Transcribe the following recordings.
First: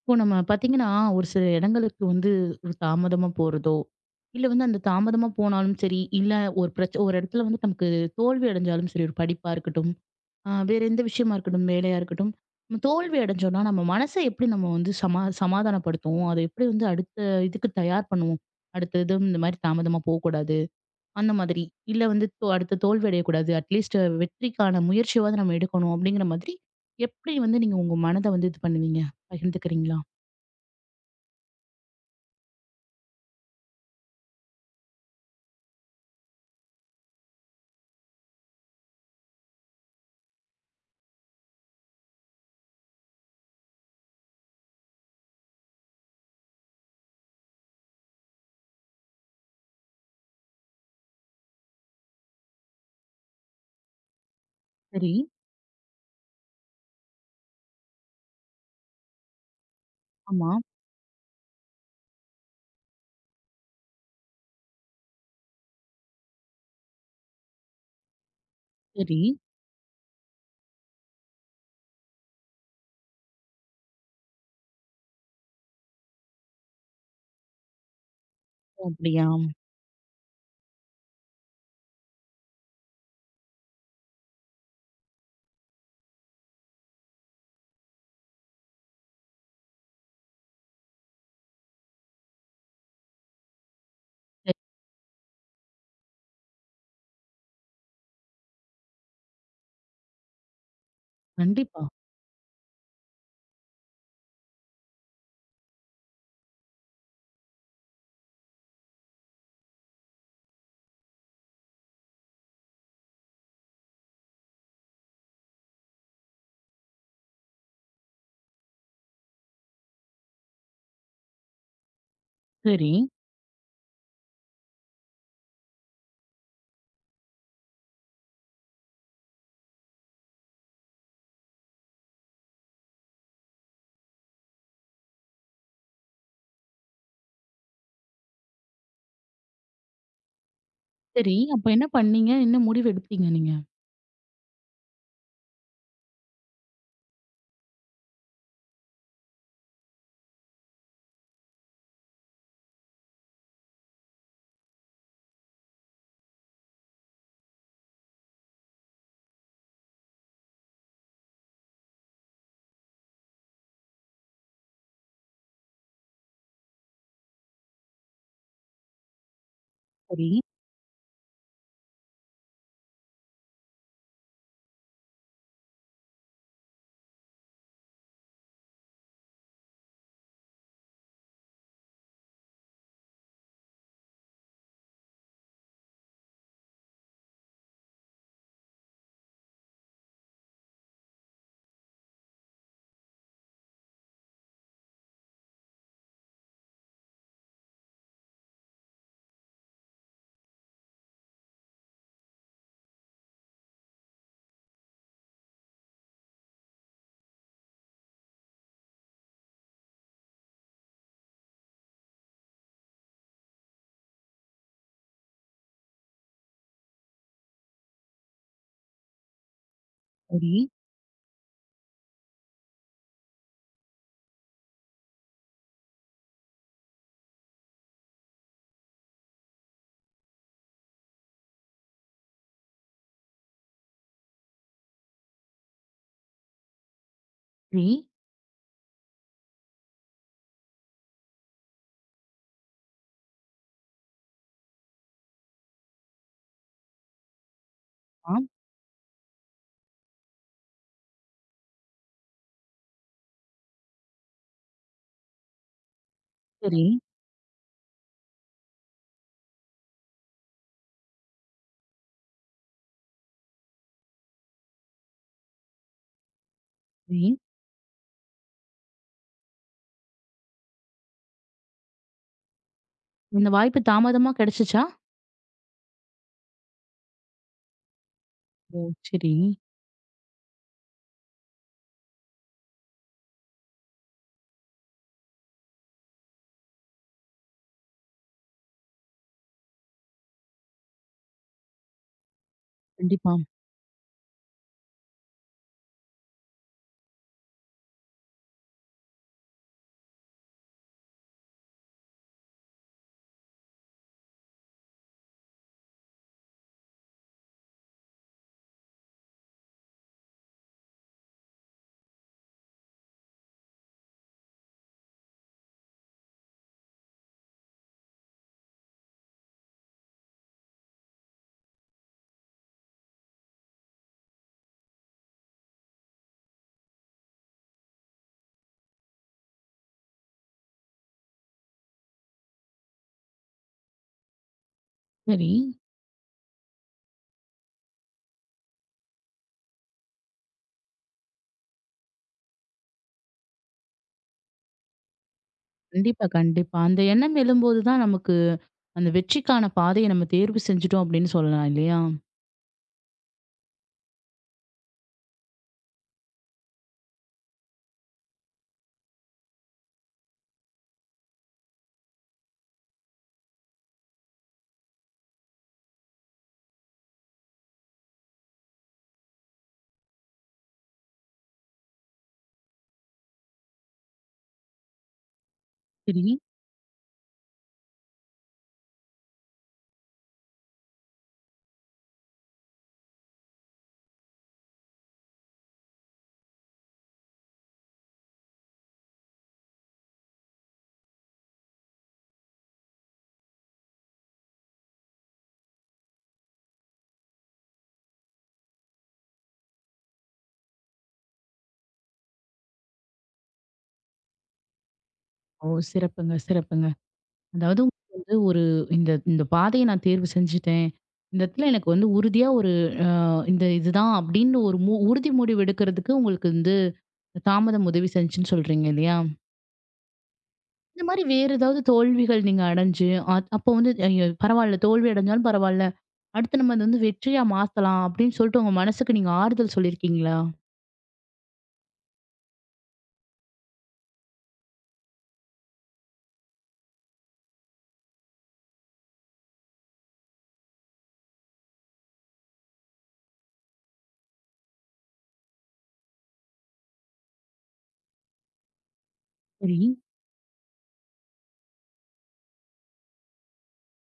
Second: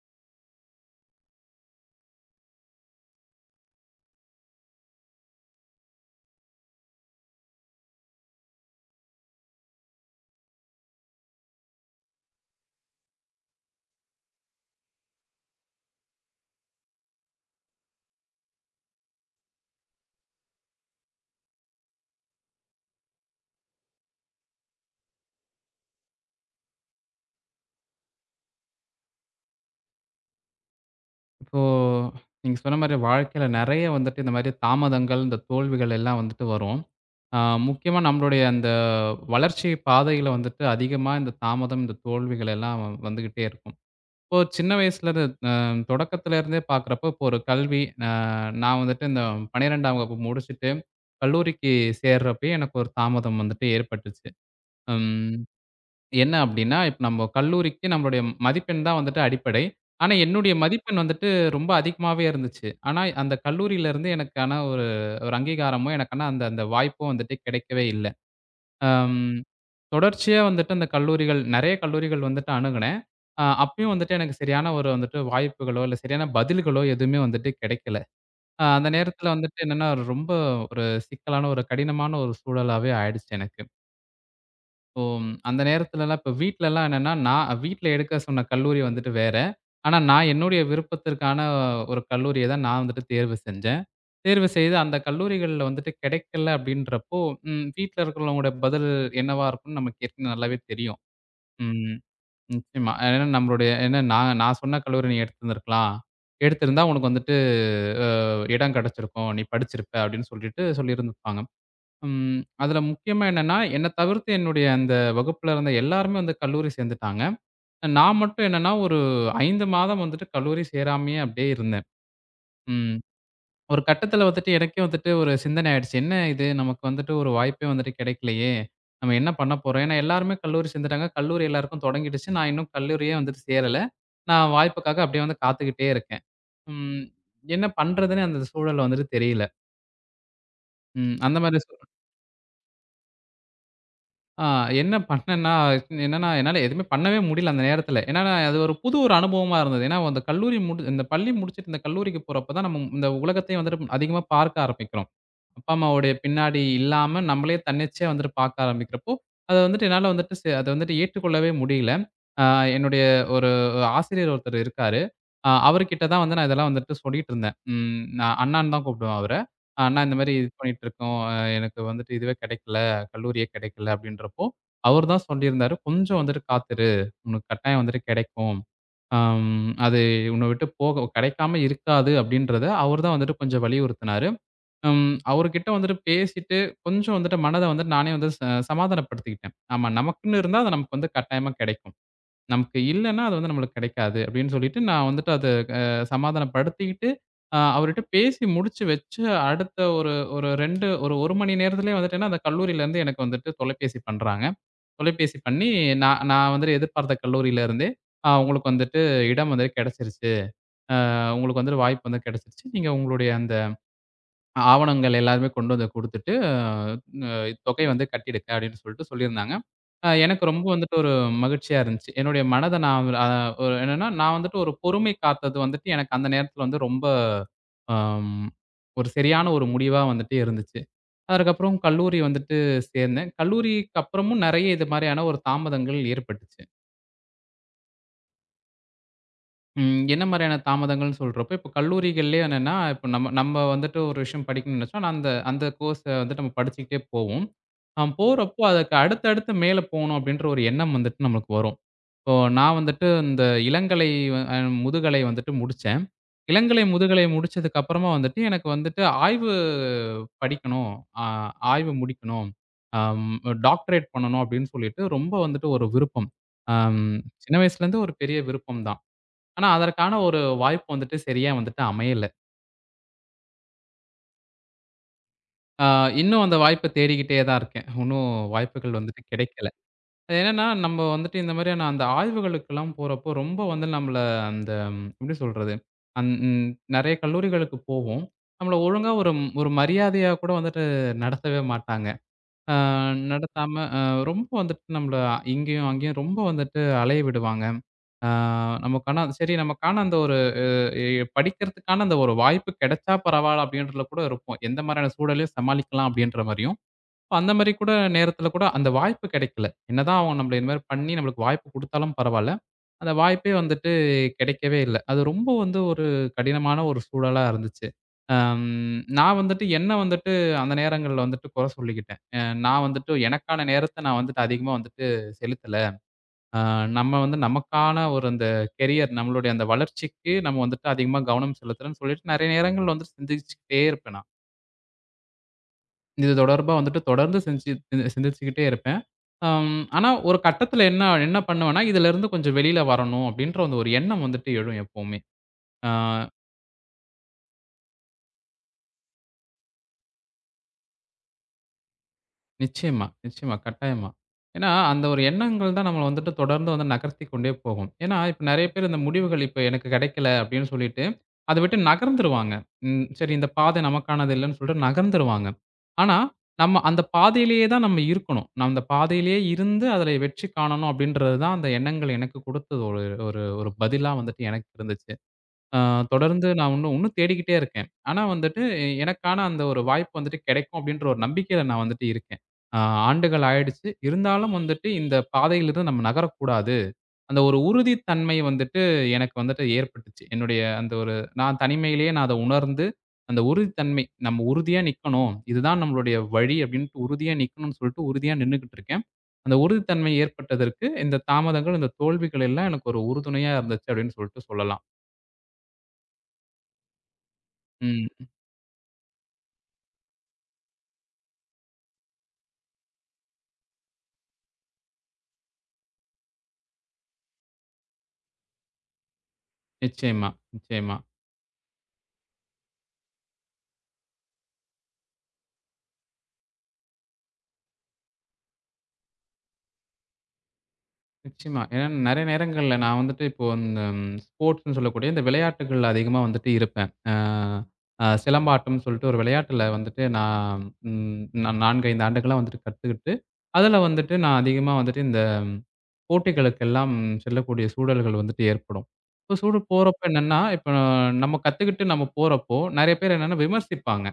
இப்போ நம்ம பார்த்தீங்கன்னா, ஒரு சில இடங்களுக்கு வந்து ஒரு தாமதமா போறதோ, இல்ல வந்து அந்த தாமதமா போனாலும் சரி, இல்ல ஒரு இடத்துல வந்து நமக்கு தோல்வி அடைஞ்சாலும் சரி, ஒரு படிப்பா இருக்கட்டும், வேற எந்த விஷயமா இருக்கட்டும், வேலையா இருக்கட்டும், நம்ம தோல்வி அடைஞ்சோம்னா, நம்ம மனச எப்படி நம்ம வந்து சமாதானப்படுத்துவோம்? அத எப்படி வந்து அடுத்த இதுக்கு தயார் பண்ணுவோம்? அடுத்த இதுவும் இந்த மாரி தாமதமா போக்கூடாது. அந்த மாதிரி. இல்ல வந்து அடுத்து தோல்வி அடையக்கூடாது. அட்லீஸ்ட் வெற்றிக்கான முயற்சியாவது நம்ம எடுக்கணும். அப்படிங்கிற மாதிரி எப்படி வந்து நீங்க உங்க மனத வந்து இது பண்ணுவீங்க? பகிர்ந்துக்கிறீங்களா? இப்போ நீங்க சொன்ன மாரி வாழ்க்கையில நெறைய வந்துட்டு இந்த மாரி தாமதங்கள், இந்த தோல்விகள் எல்லாம் வந்துட்டு வரும். ஆ முக்கியமா நம்மளுடைய அந்த வளர்ச்சி பாதையில வந்துட்டு அதிகமா இந்த தாமதம், இந்த தோல்விகள் எல்லாம் வந்துகிட்டே இருக்கும். இப்போ சின்ன வயசுலருந்து அ தொடக்கத்துல இருந்தே பார்க்குறப்போ, இப்போ ஒரு கல்வி அ நான் வந்துட்டு இந்த 12ஆம் வகுப்பு முடிச்சுட்டு கல்லூரிக்கு சேர்றப்பயே எனக்கு ஒரு தாமதம் வந்துட்டு ஏற்பட்டுச்சு. சரி. ம். என்ன அப்டின்னா, இப்ப நம்ம கல்லூரிக்கு நம்மளுடைய மதிப்பெண் தான் வந்துட்டு அடிப்படை. ஆனா, ஆமா. என்னுடைய மதிப்பெண் வந்துட்டு ரொம்ப அதிகமாவே இருந்துச்சு. ஆனா, அந்த கல்லூரியில இருந்து எனக்கான ஒரு ஒரு அங்கீகாரமோ, எனக்கான அந்த அந்த வாய்ப்போ வந்துட்டு கிடைக்கவே இல்ல. சரி. அம் தொடர்ச்சியா வந்துட்டு அந்த கல்லூரிகள் நெறைய கல்லூரிகள் வந்துட்டு அணுகுனேன். அப்பயும் வந்துட்டு எனக்கு சரியான ஒரு வந்துட்டு வாய்ப்புகளோ, இல்ல சரியான பதில்களோ எதுவுமே வந்துட்டு கிடைக்கல. ஓ! அந்த அப்படியா? நேரத்துல வந்துட்டு என்னன்னா, ரொம்ப ஒரு சிக்கலான ஒரு கடினமான ஒரு சூழலாவே ஆயிடுச்சு எனக்கு. ஓ! அந்த நேரத்துலலாம் இப்ப வீட்லலாம் என்னன்னா, நான் வீட்ல எடுக்க சொன்ன கல்லூரி வந்துட்டு வேற. ஆனா, நான் என்னுடைய விருப்பத்திற்கான ஒரு கல்லூரிய தான் நான் வந்துட்டு தேர்வு செஞ்சேன். தேர்வு சரி. செய்து அந்த கல்லூரிகள்ல வந்துட்டு கிடைக்கல அப்படின்றப்போ, ம் வீட்ல இருக்கிறவங்களோட பதில் என்னவா இருக்கும்னு நமக்கு ஏற்கனவே நல்லாவே தெரியும். கண்டிப்பா. ம். நிச்சயமா. ஏன்னா நான் நான் சொன்ன கல்லூரி நீ எடுத்திருந்திருக்கலாம். எடுத்திருந்தா உனக்கு வந்துட்டு அ இடம் கிடைச்சிருக்கும். நீ படிச்சிருப்ப அப்படின்னு சொல்லிட்டு சொல்லியிருந்துப்பாங்க. ம். அதுல முக்கியமா என்னன்னா, என்ன தவிர்த்து என்னுடைய அந்த வகுப்புல இருந்த எல்லாருமே வந்து கல்லூரி சேர்ந்துட்டாங்க. நான் மட்டும் என்னன்னா, ஒரு 5 மாதம் வந்துட்டு கல்லூரி சேராமயே அப்படியே இருந்தேன். சரி. ம். ஒரு கட்டத்துல வந்துட்டு எனக்கே வந்துட்டு ஒரு சிந்தனை ஆயிடுச்சு. என்ன இது நமக்கு வந்துட்டு ஒரு வாய்ப்பே வந்துட்டு கிடைக்கலையே! நம்ம என்ன பண்ண போறோம்? ஏன்னா எல்லாருமே கல்லூரி சேர்ந்துட்டாங்க. கல்லூரி எல்லாருக்கும் தொடங்கிடுச்சு. நான் இன்னும் கல்லூரியே வந்துட்டு சேரல. நான் வாய்ப்புக்காக அப்படியே வந்து காத்துக்கிட்டே இருக்கேன். ம். என்ன பண்றதுன்னு அந்த சூழல் வந்துட்டு தெரியல. ம். சரி. அந்த மாரி அப்ப என்ன பண்ணீங்க? என்ன முடிவு எடுத்தீங்க நீங்க? ஆ என்ன பண்ணேன்னா, என்னன்னா, என்னால எதுவுமே பண்ணவே முடியல அந்த நேரத்தில. ஏன்னா, நான் அது ஒரு புது ஒரு அனுபவமா இருந்தது. ஏன்னா, அந்த கல்லூரி முடி இந்த பள்ளி முடிச்சுட்டு இந்த கல்லூரிக்கு போறப்ப தான் நம்ம இந்த உலகத்தையும் வந்துட்டு அதிகமா பார்க்க ஆரம்பிக்கிறோம். அப்பா, அம்மாவுடைய பின்னாடி இல்லாம, நம்மளே தன்னிச்சையா வந்துட்டு பார்க்க ஆரம்பிக்கிறப்போ, அத வந்துட்டு என்னால வந்துட்டு அத வந்துட்டு ஏற்றுக்கொள்ளவே முடியல. அ என்னுடைய ஒரு ஆசிரியர் ஒருத்தர் இருக்காரு. அவர்கிட்ட தான் வந்து நான் இதெல்லாம் வந்துட்டு சொல்லிட்டு இருந்தேன். நான் அண்ணான்னு தான் கூப்பிடுவேன் அவர. "அண்ணா இந்த சரி, மாரி இது பண்ணிட்டுருக்கோம். எனக்கு வந்துட்டு இதுவே கிடைக்கல. கல்லூரியே கிடைக்கல." அப்படின்றப்போ, அவரு தான் சொல்லியிருந்தாரு, "கொஞ்சம் வந்துட்டு காத்துரு. உனக்கு கட்டாயம் வந்துட்டு கிடைக்கும். அது உன்ன விட்டு போக கிடைக்காம இருக்காது." அப்படின்றத அவரு தான் வந்துட்டு கொஞ்சம் வலியுறுத்தினாரு. ம். அவருகிட்ட வந்துட்டு பேசிட்டு, கொஞ்சம் வந்துட்டு மனத வந்துட்டு நானே வந்து சமாதானப்படுத்திக்கிட்டேன். ஆமா, நமக்குன்னு இருந்தா அது நமக்கு வந்து கட்டாயமா கிடைக்கும். நமக்கு இல்லன்னா, அது வந்து நம்மளுக்கு கிடைக்காது. அப்படின்னு சொல்லிட்டு நான் வந்துட்டு அத அ சமாதானப்படுத்திக்கிட்டு, அவர்ட்ட பேசி முடிச்சு வச்சு, அடுத்த ஒரு ஒரு 2 ஒரு 1 மணி நேரத்திலேயே வந்துட்டேன்னா, அந்த கல்லூரியிலேருந்து எனக்கு வந்துட்டு தொலைபேசி பண்றாங்க. தொலைபேசி பண்ணி, நான் நான் வந்துட்டு எதிர்பார்த்த கல்லூரியில இருந்தே, உங்களுக்கு வந்துட்டு இடம் வந்து கிடைச்சிருச்சு. உங்களுக்கு வந்துட்டு வாய்ப்பு வந்து கிடைச்சிருச்சு. நீங்க உங்களுடைய அந்த" ஆவணங்கள் எல்லாமே கொண்டு வந்து குடுத்துட்டு, தொகை வந்து கட்டிடுங்க அப்படின்னு சொல்லிட்டு சொல்லியிருந்தாங்க. எனக்கு சரி. ரொம்ப வந்துட்டு ஒரு மகிழ்ச்சியா இருந்துச்சு. என்னுடைய மனத நான் ஒரு என்னன்னா, நான் வந்துட்டு ஒரு பொறுமை காத்தது வந்துட்டு எனக்கு அந்த நேரத்தில வந்து ரொம்ப அம் ஒரு சரியான ஒரு முடிவா வந்துட்டு இருந்துச்சு. அதற்கப்புறம் கல்லூரி வந்துட்டு சேர்ந்தேன். கல்லூரிக்கு அப்புறமும் நெறைய இது மாரியான ஒரு தாமதங்கள் ஏற்பட்டுச்சு. சரி. ம். என்ன மாரியான தாமதங்கள்னு சொல்றப்போ, இப்ப கல்லூரிகள்லயே என்னன்னா, இப்ப நம்ம நம்ம வந்துட்டு ஒரு விஷயம் படிக்கணும்னு நெனச்சோம்னா, அந்த அந்த கோர்ஸ வந்துட்டு நம்ம படிச்சுக்கிட்டே போவோம். ஆ. போறப்போ அதுக்கு அடுத்து அடுத்து மேல போணும் அப்டின்ற ஒரு எண்ணம் வந்துட்டு நம்மளுக்கு வரும். இப்போ நான் வந்துட்டு இந்த இளங்கலை அ முதுகலை வந்துட்டு முடிச்சேன். இளங்கலை, சரி. முதுகலை முடிச்சதுக்கு அப்புறமா வந்துட்டு எனக்கு வந்துட்டு ஆய்வு படிக்கணும், அ ஆய்வு முடிக்கணும், அம் டாக்டரேட் பண்ணணும் அப்டின்னு சொல்லிட்டு ரொம்ப வந்துட்டு ஒரு விருப்பம். அம் சரி. சின்ன வயசுலேருந்து ஒரு பெரிய விருப்பம் தான். ஆனா, அதற்கான ஒரு வாய்ப்பு வந்துட்டு சரியா வந்துட்டு அமையல. இந்த வாய்ப்பு தாமதமா கிடைச்சுச்சா? ஆ இன்னும் அந்த வாய்ப்ப தேடிக்கிட்டே தான் இருக்கேன். இன்னும் ஓ! வாய்ப்புகள் வந்துட்டு சரி. கிடைக்கல. அது என்னன்னா, நம்ம வந்துட்டு இந்த மாதிரியான அந்த ஆய்வுகளுக்கெல்லாம் போறப்போ, ரொம்ப வந்து நம்மள அந்த எப்படி சொல்றது? அந் ம் நெறைய கல்லூரிகளுக்கு போவோம். நம்மள ஒழுங்கா ஒரு மரியாதையா கூட வந்துட்டு நடத்தவே மாட்டாங்க. ஆ கண்டிப்பா. நடத்தாம ரொம்ப வந்துட்டு நம்மள இங்கேயும், அங்கேயும் ரொம்ப வந்துட்டு அலைய விடுவாங்க. ஆ நமக்கான அந்த ஒரு எ படிக்கிறதுக்கான அந்த ஒரு வாய்ப்பு கிடைச்சா பரவால்ல அப்படின்றதுல கூட இருப்போம். எந்த மாரியான சூழலையும் சமாளிக்கலாம் அப்படின்ற மாரியும். அந்த மாரி கூட நேரத்துல கூட அந்த வாய்ப்பு கிடைக்கல. என்னதான் அவங்க நம்மள இந்த மாரி பண்ணி நம்மளுக்கு வாய்ப்பு குடுத்தாலும் பரவால்ல. அந்த வாய்ப்பே வந்துட்டு கிடைக்கவே இல்ல. அது ரொம்ப வந்து ஒரு கடினமான ஒரு சூழலா இருந்துச்சு. அம் நான் வந்துட்டு என்ன வந்துட்டு அந்த நேரங்கள்ல வந்துட்டு குறை சொல்லிக்கிட்டேன். நான் வந்துட்டு எனக்கான நேரத்த நான் வந்துட்டு அதிகமா வந்துட்டு செலுத்தல. ஆ நம்ம வந்து நமக்கான ஒரு அந்த கெரியர், நம்மளுடைய அந்த வளர்ச்சிக்கு நம்ம வந்துட்டு அதிகமா கவனம் செலுத்தணும்னு சொல்லிட்டு நெறைய நேரங்கள்ல வந்துட்டு சிந்திச்சுக்கிட்டே இருப்பேன் நான். சரி. இது தொடர்பா வந்துட்டு தொடர்ந்து சிந்திச்சு சிந்திச்சுக்கிட்டே இருப்பேன். ஆனா ஒரு கட்டத்துல என்ன என்ன பண்ணுவேன்னா, இதுலருந்து கொஞ்சம் வெளில வரணும் அப்டின்ற அந்த ஒரு எண்ணம் வந்துட்டு எழும் எப்பவுமே. ஆ. கண்டிப்பா, கண்டிப்பா. அந்த எண்ணம் எழும்போது தான் நமக்கு அந்த வெற்றிக்கான பாதைய நம்ம தேர்வு செஞ்சுட்டோம் அப்படின்னு சொல்லலாம் இல்லையா? நிச்சயமா, நிச்சயமா. கட்டாயமா. ஏன்னா, அந்த ஒரு எண்ணங்கள் தான் நம்மள வந்துட்டு தொடர்ந்து வந்து நகர்த்திக் கொண்டே போகும். ஏன்னா, இப்ப நெறைய பேர் இந்த முடிவுகள் இப்ப எனக்கு கிடைக்கல அப்படின்னு சொல்லிட்டு, அத விட்டு நகர்ந்துருவாங்க. ம் சரி இந்த பாதை நமக்கானது இல்லன்னு சொல்லிட்டு நகர்ந்துருவாங்க. ஆனா, நம்ம அந்த பாதையிலேயே தான் நம்ம இருக்கணும். நம்ம அந்த பாதையிலேயே இருந்து அதில வெற்றி காணணும் அப்படின்றது தான் அந்த எண்ணங்கள் எனக்கு குடுத்தது ஒரு ஒரு ஒரு பதிலா வந்துட்டு எனக்கு இருந்துச்சு. ஆ சரி. தொடர்ந்து நான் இன்னும் இன்னும் தேடிக்கிட்டே இருக்கேன். ஆனா வந்துட்டு, எனக்கான அந்த ஒரு வாய்ப்பு வந்துட்டு கெடைக்கும் அப்டின்ற ஒரு நம்பிக்கையில நான் வந்துட்டு இருக்கேன். ஆ ஆண்டுகள் ஆயிடுச்சு. இருந்தாலும் வந்துட்டு இந்த பாதையிலிருந்து நம்ம நகரக்கூடாது. அந்த ஒரு உறுதித்தன்மை வந்துட்டு எனக்கு வந்துட்டு ஏற்பட்டுச்சு. என்னுடைய அந்த ஒரு நான் தனிமையிலேயே நான் அத உணர்ந்து, அந்த உறுதித்தன்மை நம்ம உறுதியா நிக்கணும். இதுதான் நம்மளுடைய வழி அப்டின்ட்டு உறுதியா நிக்கணும்னு சொல்லிட்டு உறுதியா நின்னுகிட்டு இருக்கேன். அந்த உறுதித்தன்மை ஏற்பட்டதற்கு இந்த தாமதங்கள், இந்த தோல்விகள் எல்லாம் எனக்கு ஒரு உறுதுணையா இருந்துச்சு அப்டின்னு சொல்லிட்டு சொல்லலாம். ஓ! சிறப்புங்க, சிறப்புங்க. அதாவது உங்களுக்கு ம். வந்து ஒரு இந்த இந்த பாதைய நான் தேர்வு செஞ்சுட்டேன். இந்த இடத்துல எனக்கு வந்து உறுதியா ஒரு அ இந்த இதுதான் அப்படின்னு ஒரு உறுதி முடிவு எடுக்கிறதுக்கு உங்களுக்கு வந்து தாமதம் உதவி செஞ்சுன்னு சொல்றீங்க இல்லையா? நிச்சயமா, நிச்சயமா, இந்த மாரி வேற ஏதாவது தோல்விகள் நீங்க அடைஞ்சு, அப்போ வந்து ஐயோ! பரவால்ல தோல்வி அடைஞ்சாலும் பரவால்ல. அடுத்து நம்ம அத வந்து வெற்றியா மாத்தலாம் அப்படின்னு சொல்லிட்டு உங்க மனசுக்கு நீங்க ஆறுதல் சொல்லியிருக்கீங்களா? நிச்சயமா. ஏன்னா நெறைய நேரங்கள்ல நான் வந்துட்டு இப்போ இந்த ஸ்போர்ட்ஸ்ன்னு சொல்லக்கூடிய இந்த விளையாட்டுகள்ல அதிகமா வந்துட்டு இருப்பேன். அ அ சிலம்பாட்டம்னு சொல்லிட்டு ஒரு விளையாட்டுல வந்துட்டு ம் நான் 4, 5 ஆண்டுகளா வந்துட்டு கத்துக்கிட்டு, அதுல வந்துட்டு நான் அதிகமா வந்துட்டு இந்த போட்டிகளுக்கெல்லாம் செல்லக்கூடிய சூழல்கள் வந்துட்டு ஏற்படும். இப்போ சூடு சரி, போறப்ப என்னன்னா, இப்போ நம்ம கத்துக்கிட்டு நம்ம போறப்போ, நெறைய பேர் என்னன்னா விமர்சிப்பாங்க.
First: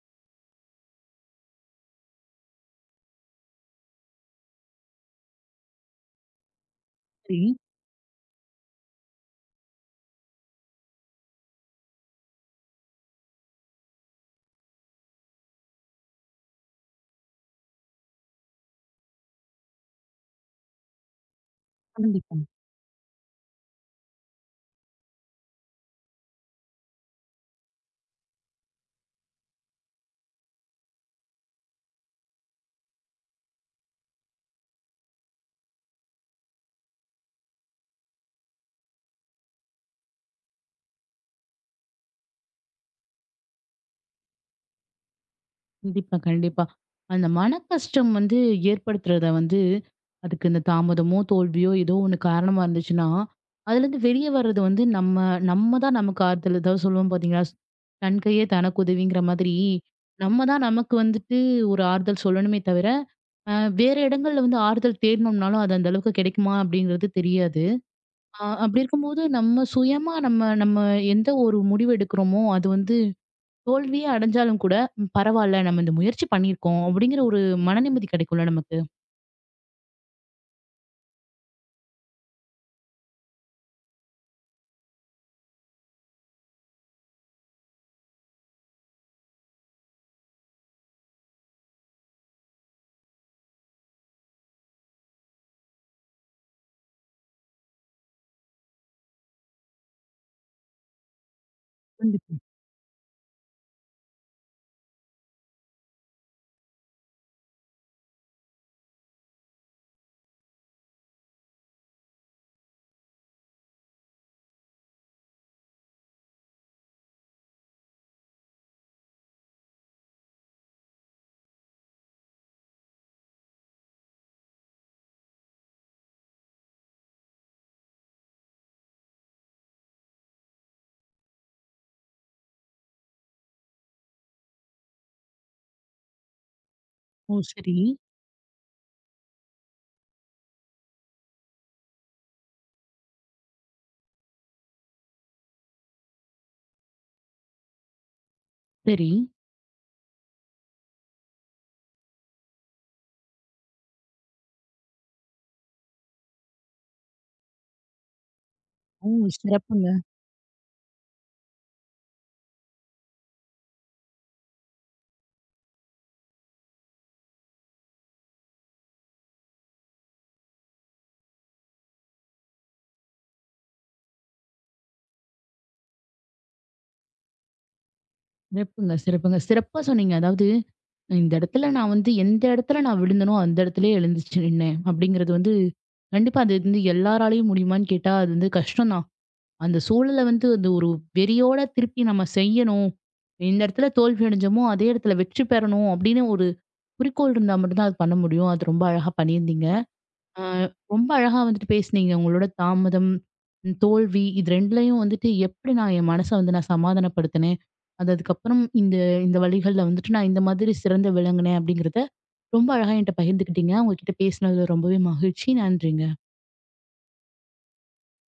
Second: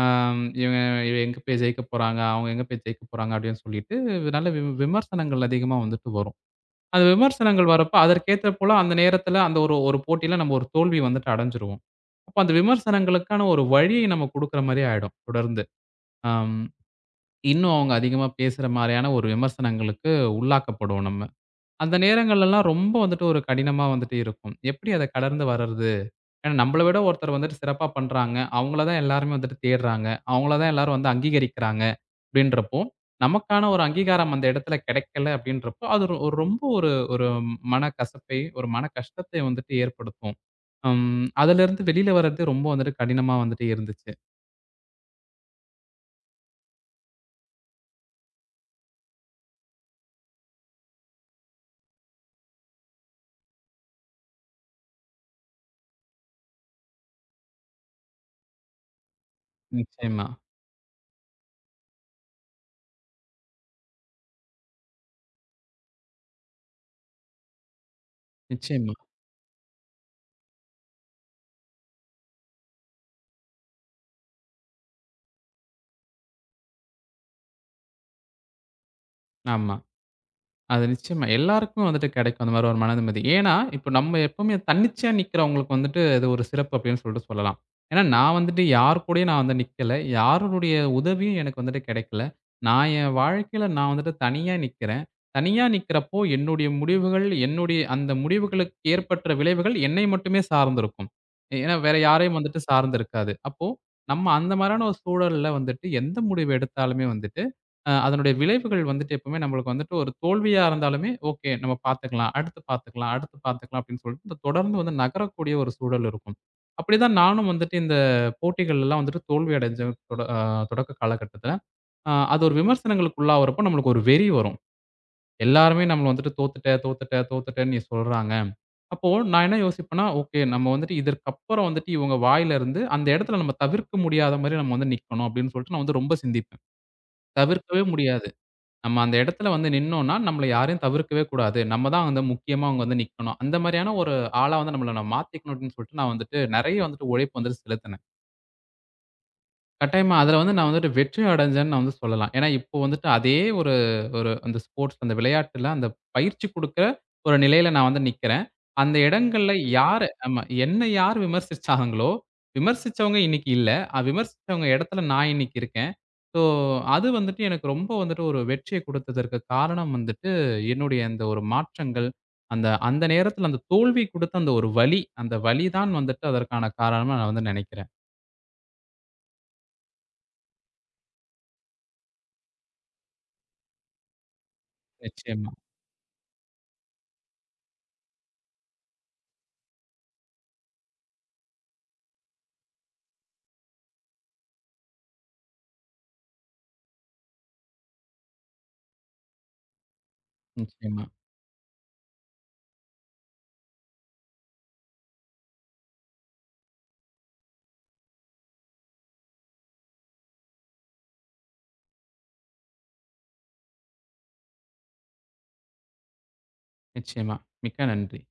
ஆம், இவங்க எங்க போய் ஜெயிக்க போறாங்க, அவங்க எங்க போய் ஜெயிக்க போறாங்க அப்படின்னு சொல்லிட்டு நல்ல விமர்சனங்கள் அதிகமா வந்துட்டு வரும். அந்த சரி. விமர்சனங்கள் வரப்ப அதற்கேத்த போல அந்த நேரத்துல அந்த ஒரு ஒரு போட்டியில நம்ம ஒரு தோல்வி வந்துட்டு அடைஞ்சிருவோம். அப்ப அந்த விமர்சனங்களுக்கான ஒரு வழியை நம்ம குடுக்குற மாரி ஆயிடும் தொடர்ந்து. ஆம், இன்னும் அவங்க அதிகமா பேசுற மாரியான ஒரு விமர்சனங்களுக்கு உள்ளாக்கப்படுவோம் நம்ம. அந்த கண்டிப்பா. நேரங்கள்லலாம் ரொம்ப வந்துட்டு ஒரு கடினமா வந்துட்டு இருக்கும். எப்படி அத கடந்து வரது? ஏன்னா நம்மள விட ஒருத்தர் வந்துட்டு சிறப்பா பண்றாங்க. அவங்கள தான் எல்லாருமே வந்துட்டு தேடுறாங்க. அவங்கள தான் எல்லாரும் வந்து அங்கீகரிக்கிறாங்க அப்படின்றப்போ, நமக்கான ஒரு அங்கீகாரம் அந்த இடத்துல கிடைக்கல அப்படின்றப்போ, அது ஒரு ஒரு ரொம்ப ஒரு ஒரு மனக்கசப்பை, ஒரு மன கஷ்டத்தை வந்துட்டு ஏற்படுத்தும். ம். அதிலிருந்து வெளியில வர்றது ரொம்ப வந்துட்டு கடினமா வந்துட்டு இருந்துச்சு. கண்டிப்பா, கண்டிப்பா. அந்த மனக்கஷ்டம் வந்து ஏற்படுத்துறத வந்து, அதுக்கு இந்த தாமதமோ, தோல்வியோ ஏதோ ஒண்ணு காரணமா இருந்துச்சுன்னா, அதுலேருந்து வெளிய வர்றது வந்து நம்ம நம்ம தான் நமக்கு ஆறுதல். ஏதாவது சொல்லுவோம் பார்த்தீங்களா? "தன் கையே தனக்கு உதவிங்கிற" மாதிரி, நிச்சயமா, நம்ம தான் நமக்கு வந்துட்டு ஒரு ஆறுதல் சொல்லணுமே தவிர, அ வேற இடங்கள்ல வந்து ஆறுதல் தேடணும்னாலும், அது அந்த அளவுக்கு கிடைக்குமா அப்படிங்கிறது தெரியாது. அப்படி நிச்சயமா. இருக்கும்போது, நம்ம சுயமா நம்ம நம்ம எந்த ஒரு முடிவு எடுக்கிறோமோ, அது வந்து தோல்வியே அடைஞ்சாலும் கூட, ம் பரவால்ல நம்ம இந்த முயற்சி பண்ணியிருக்கோம் அப்படிங்கிற ஒரு மனநிம்மதி கிடைக்கும்ல நமக்கு. ஆமா. அது நிச்சயமா. எல்லாருக்குமே வந்துட்டு கிடைக்கும் அந்த மாரி ஒரு மன நிம்மதி. ஏன்னா, இப்ப நம்ம எப்பவுமே தன்னிச்சையா நிக்கிறவங்களுக்கு வந்துட்டு அது ஒரு சிறப்பு அப்படின்னு சொல்லிட்டு சொல்லலாம். ஏன்னா, நான் வந்துட்டு யார் கூடயும் நான் வந்து நிக்கல. யாருடைய உதவியும் எனக்கு வந்துட்டு கிடைக்கல. நான் என் வாழ்க்கையில நான் வந்துட்டு தனியா நிக்கிறேன். தனியா நிக்கிறப்போ என்னுடைய முடிவுகள், என்னுடைய அந்த முடிவுகளுக்கு ஏற்பட்ட விளைவுகள் என்னை மட்டுமே சார்ந்திருக்கும். ஏன்னா, வேற கண்டிப் யாரையும் வந்துட்டு சார்ந்து இருக்காது. அப்போ நம்ம அந்த மாரியான ஒரு சூழல்ல வந்துட்டு எந்த முடிவு எடுத்தாலுமே வந்துட்டு அதனுடைய விளைவுகள் வந்துட்டு எப்பவுமே நம்மளுக்கு வந்துட்டு ஒரு தோல்வியா இருந்தாலுமே, ஓகே நம்ம பார்த்துக்கலாம், அடுத்து பார்த்துக்கலாம், அடுத்து பார்த்துக்கலாம் அப்படின்னு சொல்லிட்டு இந்த தொடர்ந்து வந்து நகரக்கூடிய ஒரு சூழல் இருக்கும். அப்படிதான் நானும் வந்துட்டு இந்த போட்டிகள்லாம் வந்துட்டு தோல்வி அடைஞ்சேன் தொடக்க காலகட்டத்தில. அது ஒரு விமர்சனங்களுக்கு உள்ளாகுறப்போ நம்மளுக்கு ஒரு வெறி வரும். எல்லாருமே நம்மள வந்துட்டு தோத்துட்ட, தோத்துட்ட, தோத்துட்டன்னு நீ சொல்றாங்க. அப்போ நான் என்ன யோசிப்பேன்னா, ஓகே நம்ம வந்துட்டு இதற்கப்புறம் வந்துட்டு இவங்க வாயிலருந்து அந்த இடத்துல நம்ம தவிர்க்க முடியாத மாரி நம்ம வந்து நிக்கணும் அப்படின்னு சொல்லிட்டு நான் வந்து ரொம்ப சிந்திப்பேன். ஓ! சரி. தவிர்க்கவே முடியாது. நம்ம அந்த இடத்துல வந்து நின்னோம்னா, நம்மள யாரையும் தவிர்க்கவே கூடாது. நம்ம தான் வந்து முக்கியமா அங்க வந்து நிக்கணும். அந்த மாரியான ஒரு ஆளா வந்து நம்மள நம்ம மாத்திக்கணும் அப்டின்னு சொல்லிட்டு, நான் வந்துட்டு நெறைய வந்துட்டு உழைப்பு வந்துட்டு செலுத்தினேன். சரி. கட்டாயமா அதுல வந்து நான் வந்துட்டு வெற்றி அடைஞ்சேன்னு நான் வந்து சொல்லலாம். ஏன்னா, இப்போ வந்துட்டு அதே ஒரு ஒரு அந்த ஸ்போர்ட்ஸ் அந்த விளையாட்டுல அந்த பயிற்சி குடுக்குற ஒரு நிலையில நான் வந்து நிக்கிறேன். அந்த ஓ! இடங்கள்ல சிறப்புங்க. யாரு ஆமா. என்ன யார் விமர்சிச்சாங்களோ, விமர்சிச்சவங்க இன்னைக்கு இல்ல. விமர்சிச்சவங்க இடத்துல நான் இன்னைக்கு இருக்கேன். ஸோ, அது வந்துட்டு எனக்கு ரொம்ப வந்துட்டு ஒரு வெற்றிய குடுத்ததற்கு காரணம் வந்துட்டு, என்னுடைய அந்த ஒரு மாற்றங்கள், அந்த அந்த நேரத்தில அந்த தோல்வி குடுத்த அந்த ஒரு வலி, அந்த வலி தான் வந்துட்டு அதற்கான காரணமா நான் வந்து நெனைக்கிறேன். சிறப்புங்க, சிறப்புங்க. சிறப்பா சொன்னீங்க. அதாவது இந்த இடத்துல நான் வந்து எந்த இடத்துல நான் விழுந்தனோ, அந்த இடத்துலயே எழுந்துச்சு நின்னேன் அப்படிங்கிறது நிச்சயமா, வந்து, கண்டிப்பா அது வந்து எல்லாராலயும் முடியுமான்னு கேட்டா, அது வந்து கஷ்டம் தான். அந்த சூழல வந்து அந்த ஒரு வெறியோட திருப்பி நம்ம செய்யணும். எந்த இடத்துல தோல்வி அடைஞ்சோமோ, அதே இடத்துல வெற்றி பெறணும் அப்படின்னு ஒரு குறிக்கோள் இருந்தா மட்டும் தான் அது பண்ண முடியும். அது ரொம்ப அழகா பண்ணியிருந்தீங்க. ஆ நிச்சயமா, ரொம்ப அழகா வந்துட்டு பேசுனீங்க. உங்களோட தாமதம், ம் தோல்வி இது 2லயும் வந்துட்டு எப்படி நான் என் மனச வந்து நான் சமாதானப்படுத்தினேன். அது அதுக்கப்புறம் இந்த இந்த வழிகள்ல வந்துட்டு நான் இந்த மாதிரி சிறந்து விளங்கினேன் அப்படிங்கிறத ரொம்ப அழகா என்கிட்ட பகிர்ந்துக்கிட்டீங்க. உங்ககிட்ட பேசினதுல ரொம்பவே மகிழ்ச்சி. நன்றிங்க. நிச்சயமா. மிக்க நன்றி.